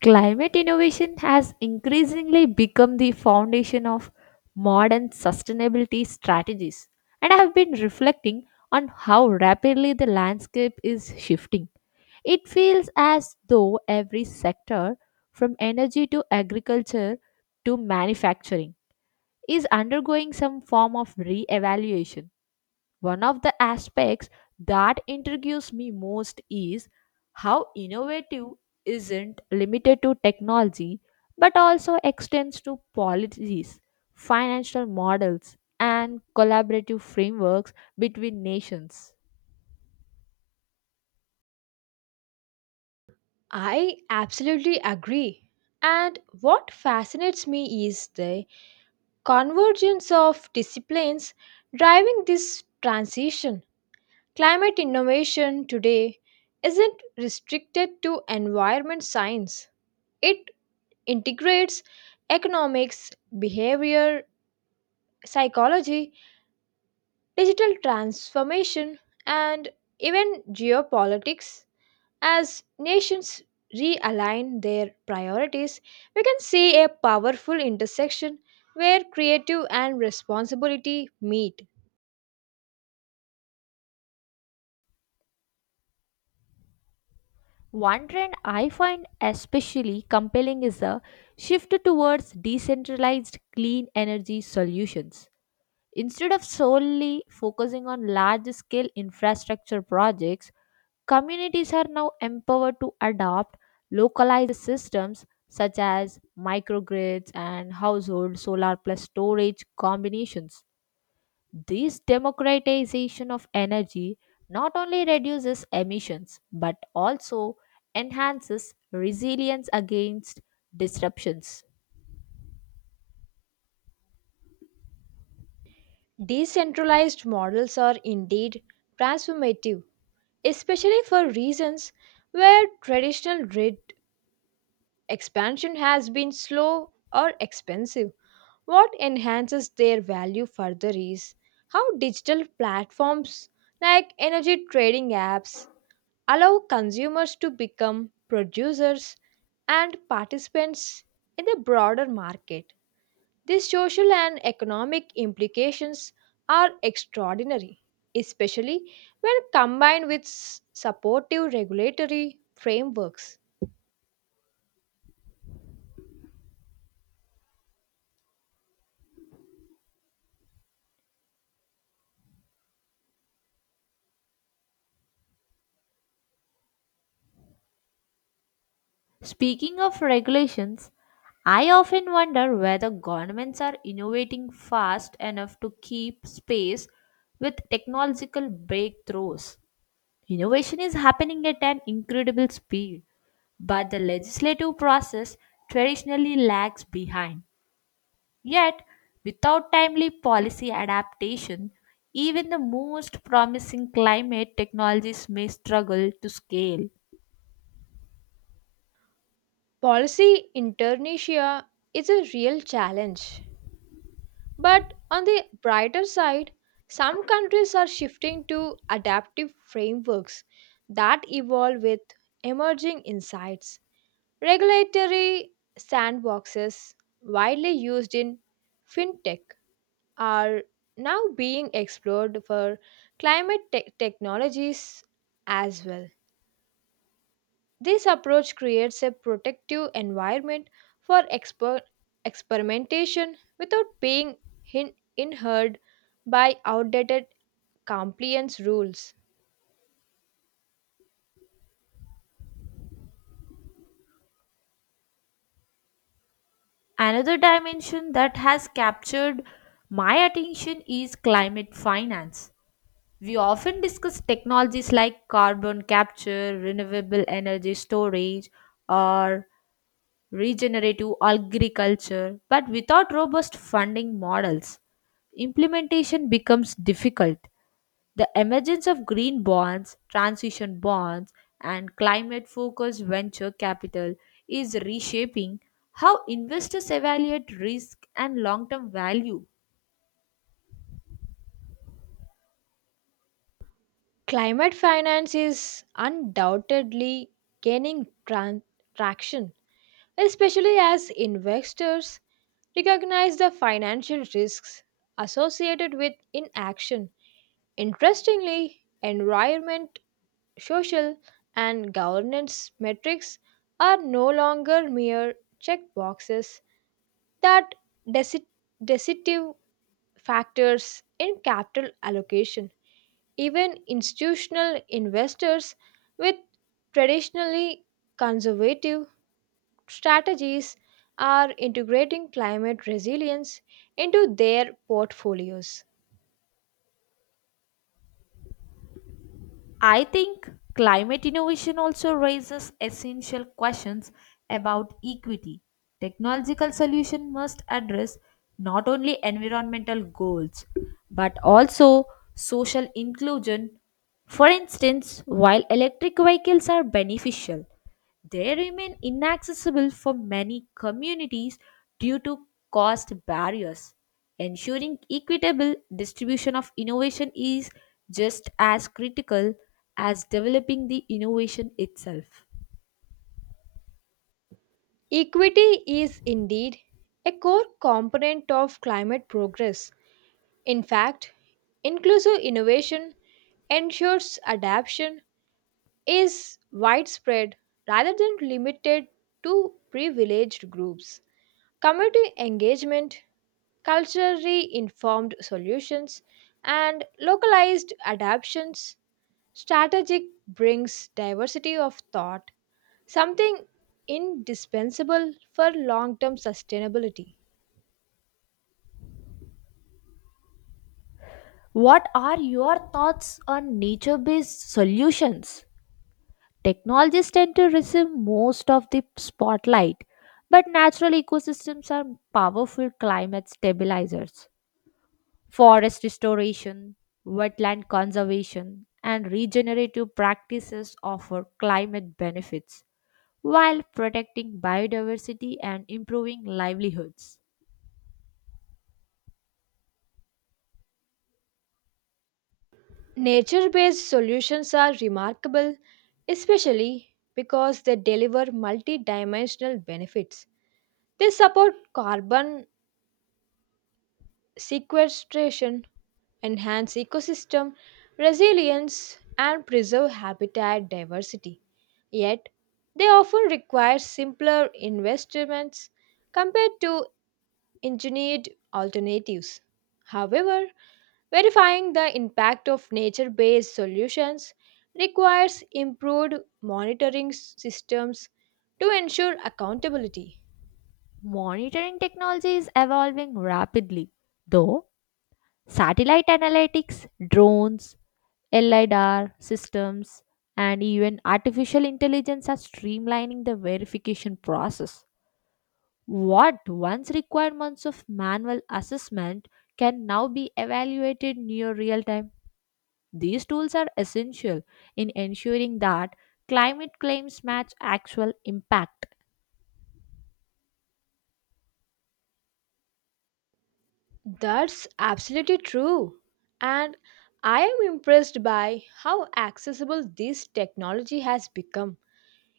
Climate innovation has increasingly become the foundation of modern sustainability strategies, and I have been reflecting on how rapidly the landscape is shifting. It feels as though every sector, from energy to agriculture to manufacturing, is undergoing some form of re evaluation. One of the aspects that intrigues me most is how innovative isn't limited to technology but also extends to policies, financial models, and collaborative frameworks between nations. I absolutely agree. And what fascinates me is the convergence of disciplines driving this transition. Climate innovation today isn't restricted to environment science, it integrates economics, behavior, psychology, digital transformation, and even geopolitics. As nations realign their priorities, we can see a powerful intersection where creative and responsibility meet. One trend I find especially compelling is the shift towards decentralized clean energy solutions. Instead of solely focusing on large scale infrastructure projects, communities are now empowered to adopt localized systems such as microgrids and household solar plus storage combinations. This democratization of energy not only reduces emissions but also enhances resilience against disruptions. Decentralized models are indeed transformative, especially for regions where traditional grid expansion has been slow or expensive. What enhances their value further is how digital platforms like energy trading apps allow consumers to become producers and participants in the broader market. The social and economic implications are extraordinary, especially when combined with supportive regulatory frameworks. Speaking of regulations, I often wonder whether governments are innovating fast enough to keep pace with technological breakthroughs. Innovation is happening at an incredible speed, but the legislative process traditionally lags behind. Yet, without timely policy adaptation, even the most promising climate technologies may struggle to scale. Policy inertia is a real challenge, but on the brighter side, some countries are shifting to adaptive frameworks that evolve with emerging insights. Regulatory sandboxes, widely used in fintech, are now being explored for technologies as well. This approach creates a protective environment for experimentation without being inhered by outdated compliance rules. Another dimension that has captured my attention is climate finance. We often discuss technologies like carbon capture, renewable energy storage, or regenerative agriculture, but without robust funding models, implementation becomes difficult. The emergence of green bonds, transition bonds, and climate focused venture capital is reshaping how investors evaluate risk and long term value. Climate finance is undoubtedly gaining traction, especially as investors recognize the financial risks associated with inaction. Interestingly, environment social, and governance metrics are no longer mere checkboxes that deci- decisive factors in capital allocation. Even institutional investors with traditionally conservative strategies are integrating climate resilience into their portfolios. I think climate innovation also raises essential questions about equity. Technological solution must address not only environmental goals but also social inclusion. For instance, while electric vehicles are beneficial, they remain inaccessible for many communities due to cost barriers. Ensuring equitable distribution of innovation is just as critical as developing the innovation itself. Equity is indeed a core component of climate progress. In fact, inclusive innovation ensures adaptation is widespread rather than limited to privileged groups. Community engagement, culturally informed solutions, and localized adaptations strategic brings diversity of thought, something indispensable for long-term sustainability. What are your thoughts on nature based solutions? Technologies tend to receive most of the spotlight, but natural ecosystems are powerful climate stabilizers. Forest restoration, wetland conservation, and regenerative practices offer climate benefits while protecting biodiversity and improving livelihoods. Nature based solutions are remarkable, especially because they deliver multi dimensional benefits. They support carbon sequestration, enhance ecosystem resilience, and preserve habitat diversity. Yet, they often require simpler investments compared to engineered alternatives. However, verifying the impact of nature based solutions requires improved monitoring systems to ensure accountability. Monitoring technology is evolving rapidly, though satellite analytics, drones, LIDAR systems, and even artificial intelligence are streamlining the verification process. What once required months of manual assessment can now be evaluated near real time. These tools are essential in ensuring that climate claims match actual impact. That's absolutely true. And I am impressed by how accessible this technology has become.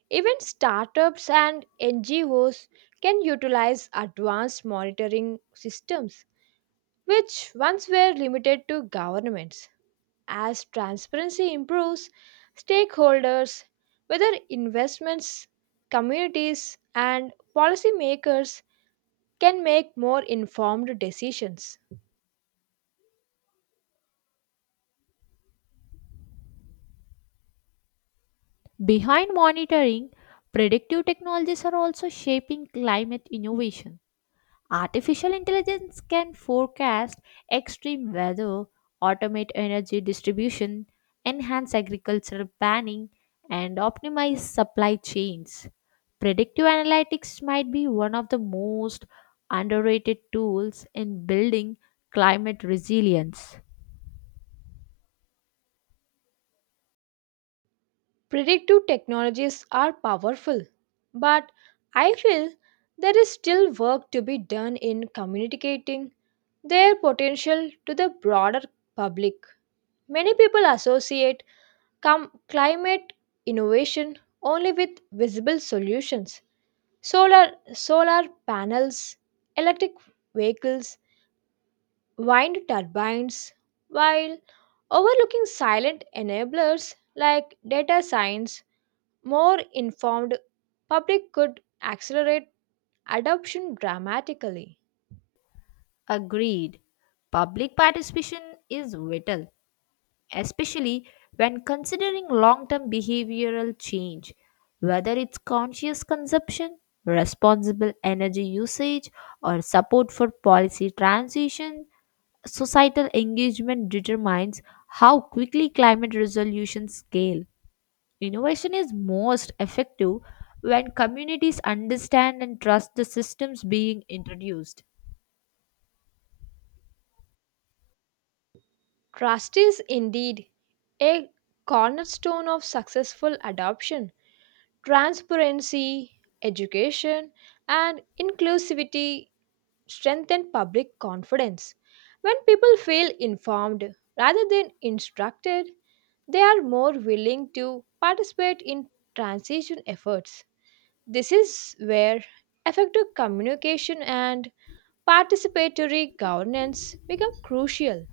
Even startups and NGOs can utilize advanced monitoring systems, which once were limited to governments. As transparency improves, stakeholders, whether investments, communities, and policymakers, can make more informed decisions. Behind monitoring, predictive technologies are also shaping climate innovation. Artificial intelligence can forecast extreme weather, automate energy distribution, enhance agricultural planning, and optimize supply chains. Predictive analytics might be one of the most underrated tools in building climate resilience. Predictive technologies are powerful, but I feel there is still work to be done in communicating their potential to the broader public. Many people associate climate innovation only with visible solutions. Solar, solar panels, electric vehicles, wind turbines, while overlooking silent enablers like data science, more informed public could accelerate adoption dramatically. Agreed. Public participation is vital, especially when considering long term behavioral change, whether it's conscious consumption, responsible energy usage, or support for policy transition. Societal engagement determines how quickly climate resolutions scale. Innovation is most effective when communities understand and trust the systems being introduced. Trust is indeed a cornerstone of successful adoption. Transparency, education, and inclusivity strengthen public confidence. When people feel informed rather than instructed, they are more willing to participate in transition efforts. This is where effective communication and participatory governance become crucial.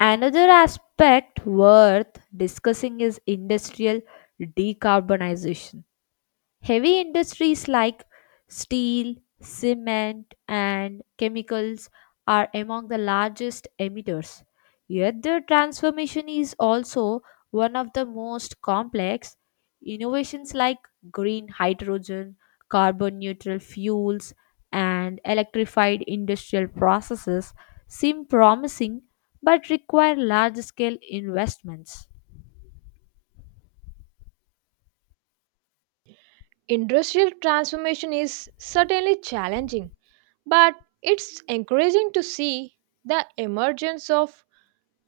Another aspect worth discussing is industrial decarbonization. Heavy industries like steel, cement, and chemicals are among the largest emitters. Yet, the transformation is also one of the most complex. Innovations like green hydrogen, carbon neutral fuels, and electrified industrial processes seem promising but require large scale investments. Industrial transformation is certainly challenging, but it's encouraging to see the emergence of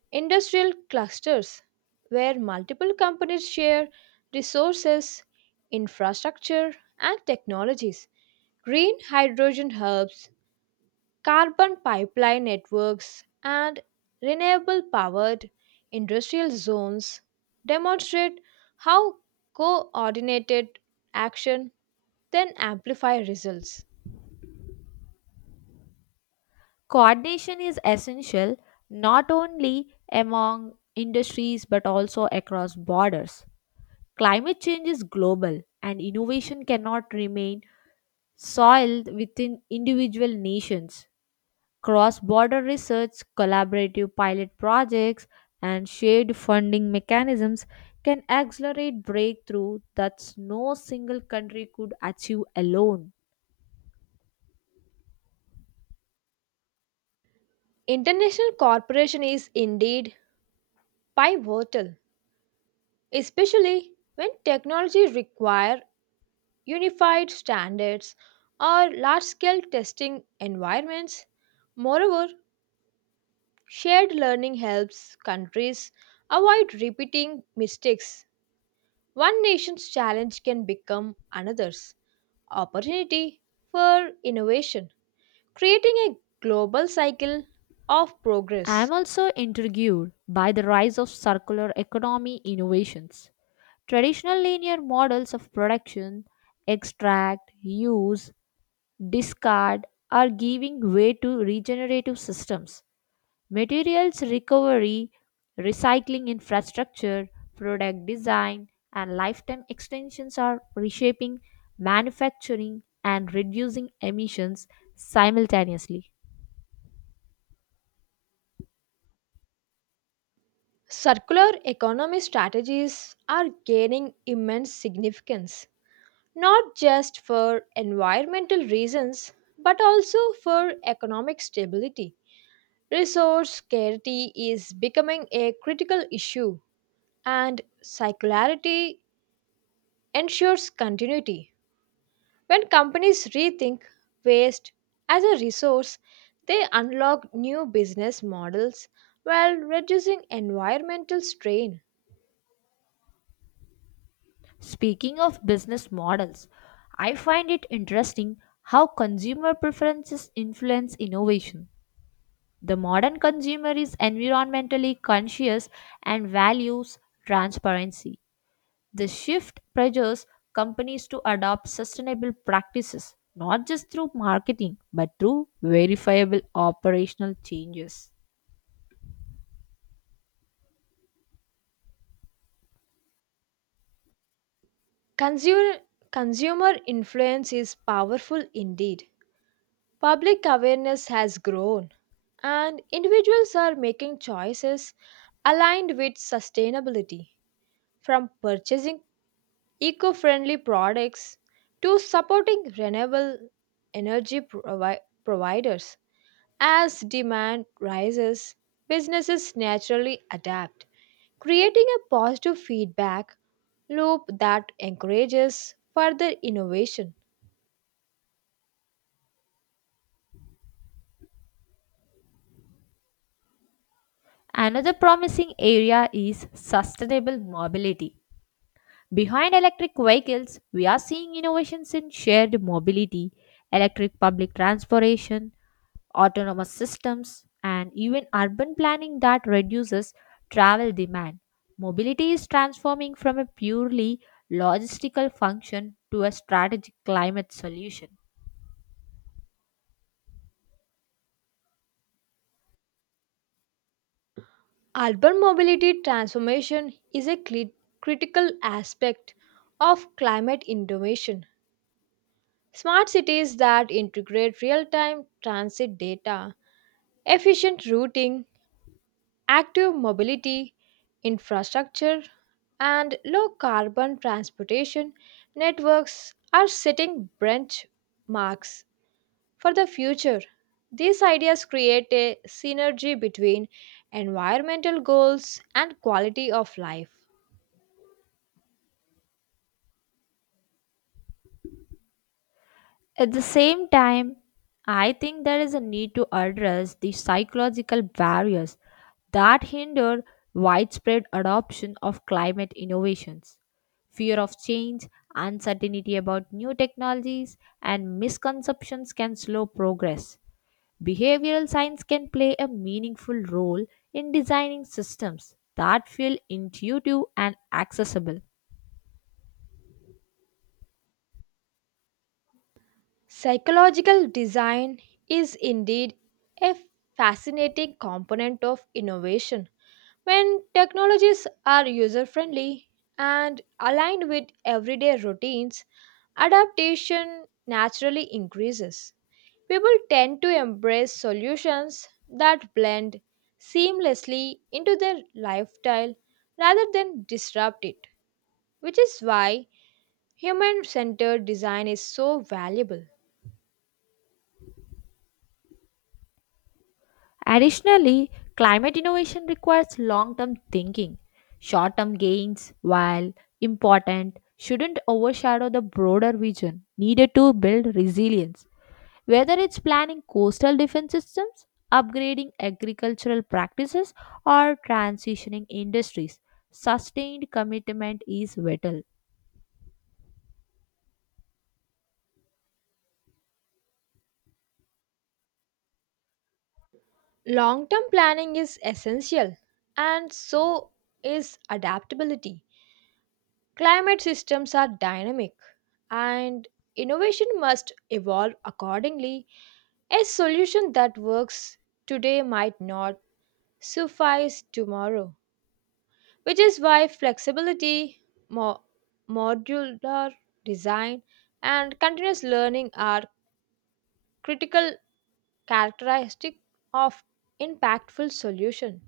industrial clusters, where multiple companies share resources, infrastructure, and technologies. Green hydrogen hubs, carbon pipeline networks, and renewable powered industrial zones demonstrate how coordinated action then amplify results. Coordination is essential not only among industries but also across borders. Climate change is global and innovation cannot remain soiled within individual nations. Cross border research, collaborative pilot projects, and shared funding mechanisms can accelerate breakthrough that no single country could achieve alone. International cooperation is indeed pivotal, especially when technology requires unified standards, or large scale testing environments. Moreover, shared learning helps countries avoid repeating mistakes. One nation's challenge can become another's opportunity for innovation, creating a global cycle of I am progress. also intrigued by the rise of circular economy innovations. Traditional linear models of production, extract, use, discard, are giving way to regenerative systems, materials recovery, recycling infrastructure, product design, and lifetime extensions are reshaping manufacturing and reducing emissions simultaneously. Circular economy strategies are gaining immense significance not just for environmental reasons but also for economic stability. Resource scarcity is becoming a critical issue, and circularity ensures continuity. When companies rethink waste as a resource, they unlock new business models while reducing environmental strain. Speaking of business models, I find it interesting how consumer preferences influence innovation. The modern consumer is environmentally conscious and values transparency. The shift pressures companies to adopt sustainable practices, not just through marketing, but through verifiable operational changes. Consumer, consumer influence is powerful indeed. Public awareness has grown, and individuals are making choices aligned with sustainability, from purchasing eco friendly products to supporting renewable energy providers. As demand rises, businesses naturally adapt, creating a positive feedback loop that encourages further innovation. Another promising area is sustainable mobility. Behind electric vehicles, we are seeing innovations in shared mobility, electric public transportation, autonomous systems, and even urban planning that reduces travel demand. Mobility is transforming from a purely logistical function to a strategic climate solution. Urban mobility transformation is a critical aspect of climate innovation. Smart cities that integrate real time transit data, efficient routing, active mobility, infrastructure, and low carbon transportation networks are setting benchmarks for the future. These ideas create a synergy between environmental goals and quality of life. At the same time, I think there is a need to address the psychological barriers that hinder widespread adoption of climate innovations. Fear of change, uncertainty about new technologies, and misconceptions can slow progress. Behavioral science can play a meaningful role in designing systems that feel intuitive and accessible. Psychological design is indeed a fascinating component of innovation. When technologies are user friendly and aligned with everyday routines, adaptation naturally increases. People tend to embrace solutions that blend seamlessly into their lifestyle rather than disrupt it, which is why human centered design is so valuable. Additionally, climate innovation requires long term thinking. Short term gains, while important, shouldn't overshadow the broader vision needed to build resilience. Whether it's planning coastal defense systems, upgrading agricultural practices, or transitioning industries, sustained commitment is vital. Long term planning is essential, and so is adaptability. Climate systems are dynamic, and innovation must evolve accordingly. A solution that works today might not suffice tomorrow, which is why flexibility, mo- modular design, and continuous learning are critical characteristics of impactful solution.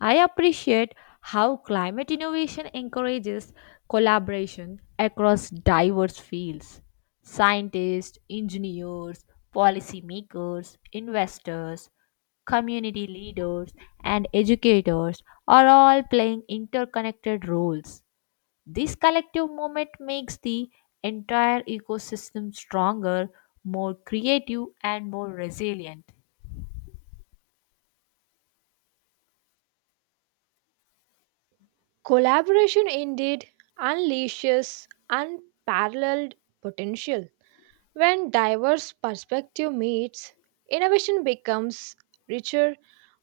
I appreciate how climate innovation encourages collaboration across diverse fields: scientists, engineers, policymakers, investors, community leaders, and educators are all playing interconnected roles. This collective movement makes the entire ecosystem stronger, more creative, and more resilient. Collaboration indeed unleashes unparalleled potential. When diverse perspective meets, innovation becomes richer,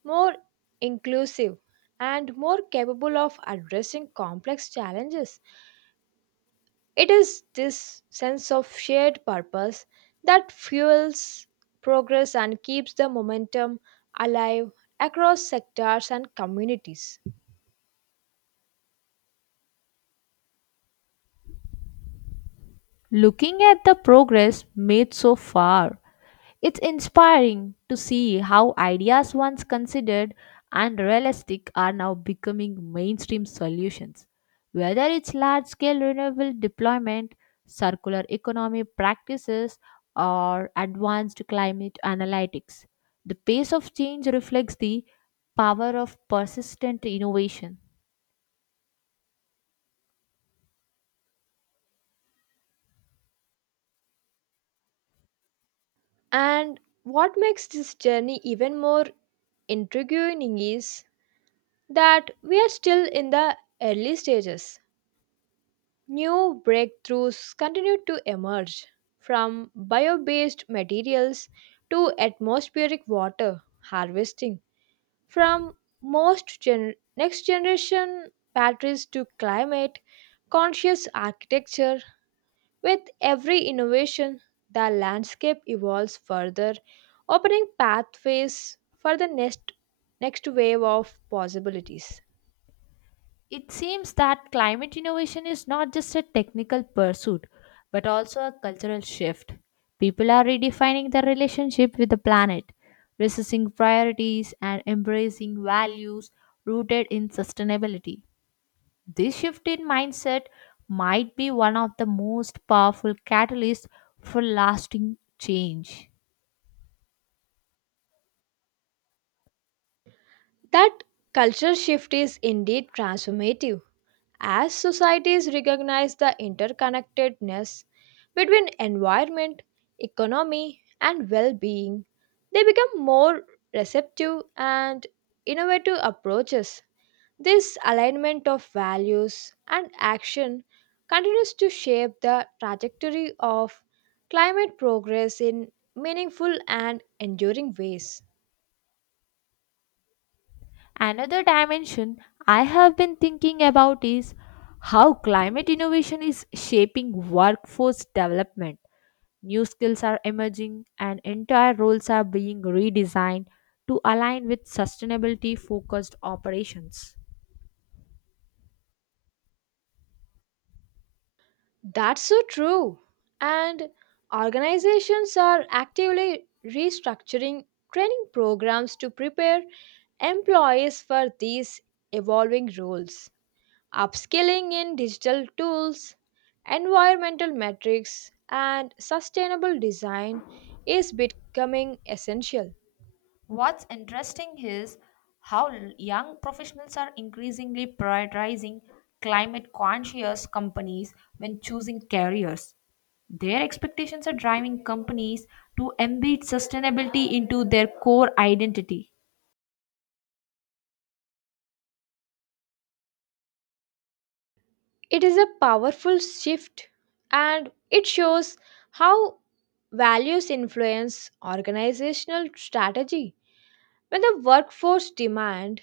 more inclusive, and more capable of addressing complex challenges. It is this sense of shared purpose that fuels progress and keeps the momentum alive across sectors and communities. Looking at the progress made so far, it's inspiring to see how ideas once considered unrealistic are now becoming mainstream solutions. Whether it's large scale renewable deployment, circular economy practices, or advanced climate analytics, the pace of change reflects the power of persistent innovation. And what makes this journey even more intriguing is that we are still in the early stages. New breakthroughs continue to emerge, from bio based materials to atmospheric water harvesting, from next generation batteries to climate conscious architecture with every innovation, the landscape evolves further, opening pathways for the next wave of possibilities. It seems that climate innovation is not just a technical pursuit, but also a cultural shift. People are redefining their relationship with the planet, resisting priorities and embracing values rooted in sustainability. This shift in mindset might be one of the most powerful catalysts for lasting change. That culture shift is indeed transformative as societies recognize the interconnectedness between environment, economy, and well being. They become more receptive and innovative approaches. This alignment of values and action continues to shape the trajectory of climate progress in meaningful and enduring ways. Another dimension I have been thinking about is how climate innovation is shaping workforce development. New skills are emerging and entire roles are being redesigned to align with sustainability focused operations. That's so true. And organizations are actively restructuring training programs to prepare employees for these evolving roles. Upskilling in digital tools, environmental metrics, and sustainable design is becoming essential. What's interesting is how young professionals are increasingly prioritizing climate conscious companies when choosing careers. Their expectations are driving companies to embed sustainability into their core identity. It is a powerful shift and it shows how values influence organizational strategy. When the workforce demand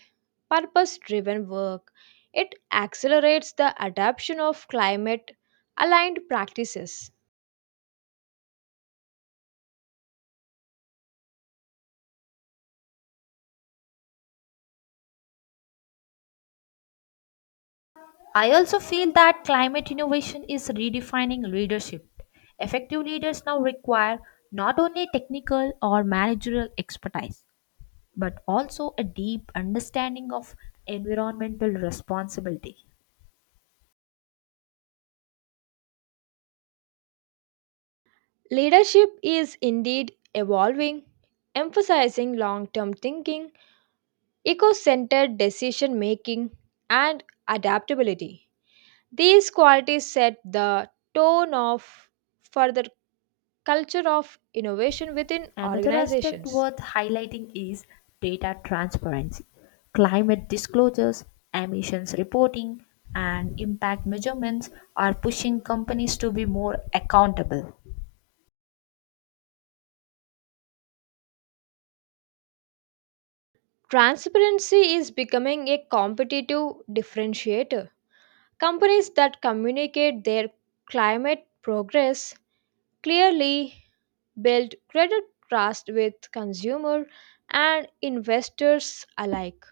purpose driven work, it accelerates the adoption of climate aligned practices. I also feel that climate innovation is redefining leadership. Effective leaders now require not only technical or managerial expertise but also a deep understanding of environmental responsibility. Leadership is indeed evolving, emphasizing long term thinking, eco centered decision making, and adaptability. These qualities set the tone of for the culture of innovation within Another aspect organizations. worth highlighting is data transparency. Climate disclosures, emissions reporting, and impact measurements are pushing companies to be more accountable. Transparency is becoming a competitive differentiator. Companies that communicate their climate progress clearly build credit trust with consumer and investors alike.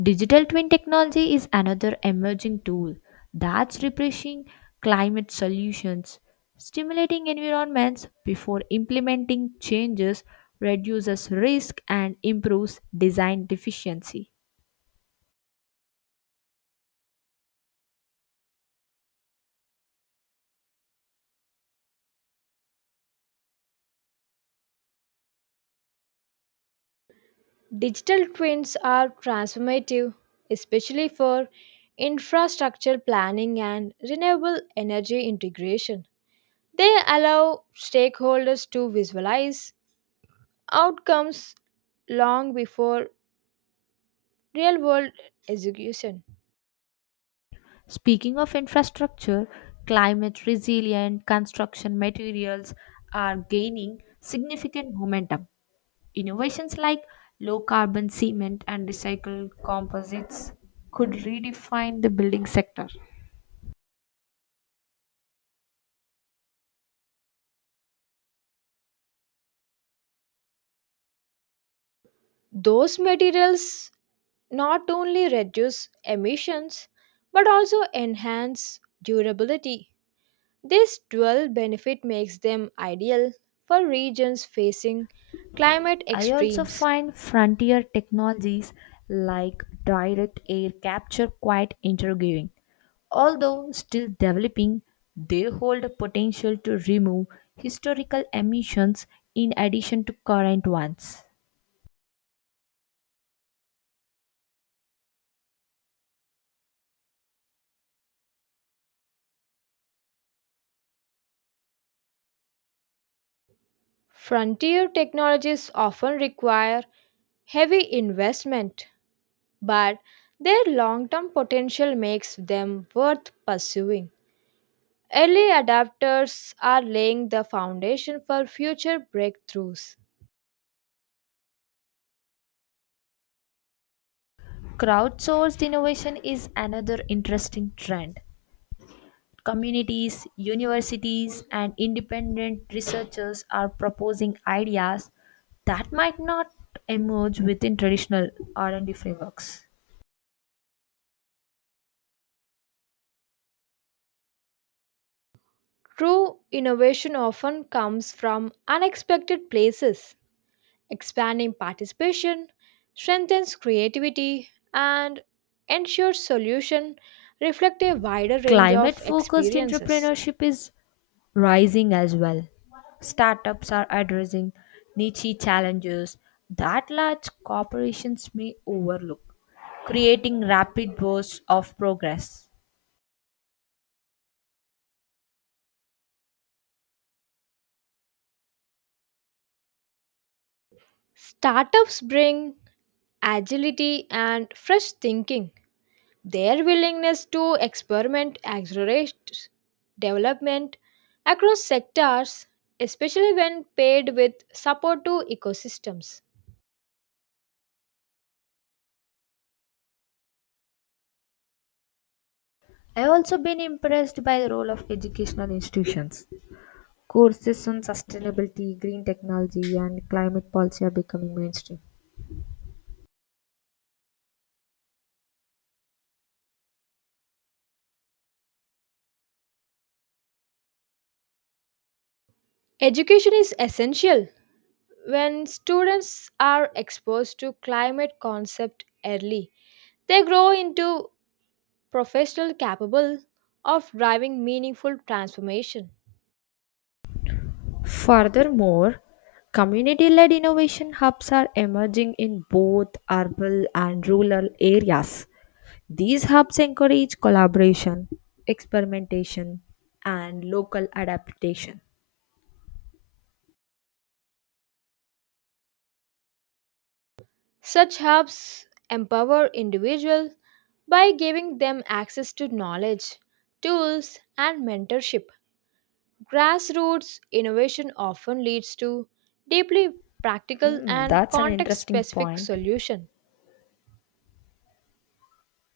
Digital twin technology is another emerging tool that's replacing climate solutions. Stimulating environments before implementing changes reduces risk and improves design efficiency. Digital twins are transformative, especially for infrastructure planning and renewable energy integration. They allow stakeholders to visualize outcomes long before real world execution. Speaking of infrastructure, climate resilient construction materials are gaining significant momentum. Innovations like low carbon cement and recycled composites could redefine the building sector. Those materials not only reduce emissions but also enhance durability. This dual benefit makes them ideal for regions facing climate I also extremes. find frontier technologies like direct air capture quite intriguing. Although still developing, they hold a potential to remove historical emissions in addition to current ones. Frontier technologies often require heavy investment, but their long term potential makes them worth pursuing. Early adapters are laying the foundation for future breakthroughs. Crowdsourced innovation is another interesting trend. Communities, universities, and independent researchers are proposing ideas that might not emerge within traditional R&D frameworks. True innovation often comes from unexpected places. Expanding participation strengthens creativity and ensures solutions reflect a wider range Climate of focused experiences. entrepreneurship is rising as well. Startups are addressing niche challenges that large corporations may overlook, creating rapid bursts of progress. Startups bring agility and fresh thinking. Their willingness to experiment accelerates development across sectors, especially when paired with support to ecosystems. I've also been impressed by the role of educational institutions. Courses on sustainability, green technology, and climate policy are becoming mainstream. Education is essential. When students are exposed to climate concept early, they grow into professionals capable of driving meaningful transformation. Furthermore, community led innovation hubs are emerging in both urban and rural areas. These hubs encourage collaboration, experimentation, and local adaptation. Such hubs empower individuals by giving them access to knowledge, tools, and mentorship. Grassroots innovation often leads to deeply practical Mm, and that's an context interesting specific point. solutions.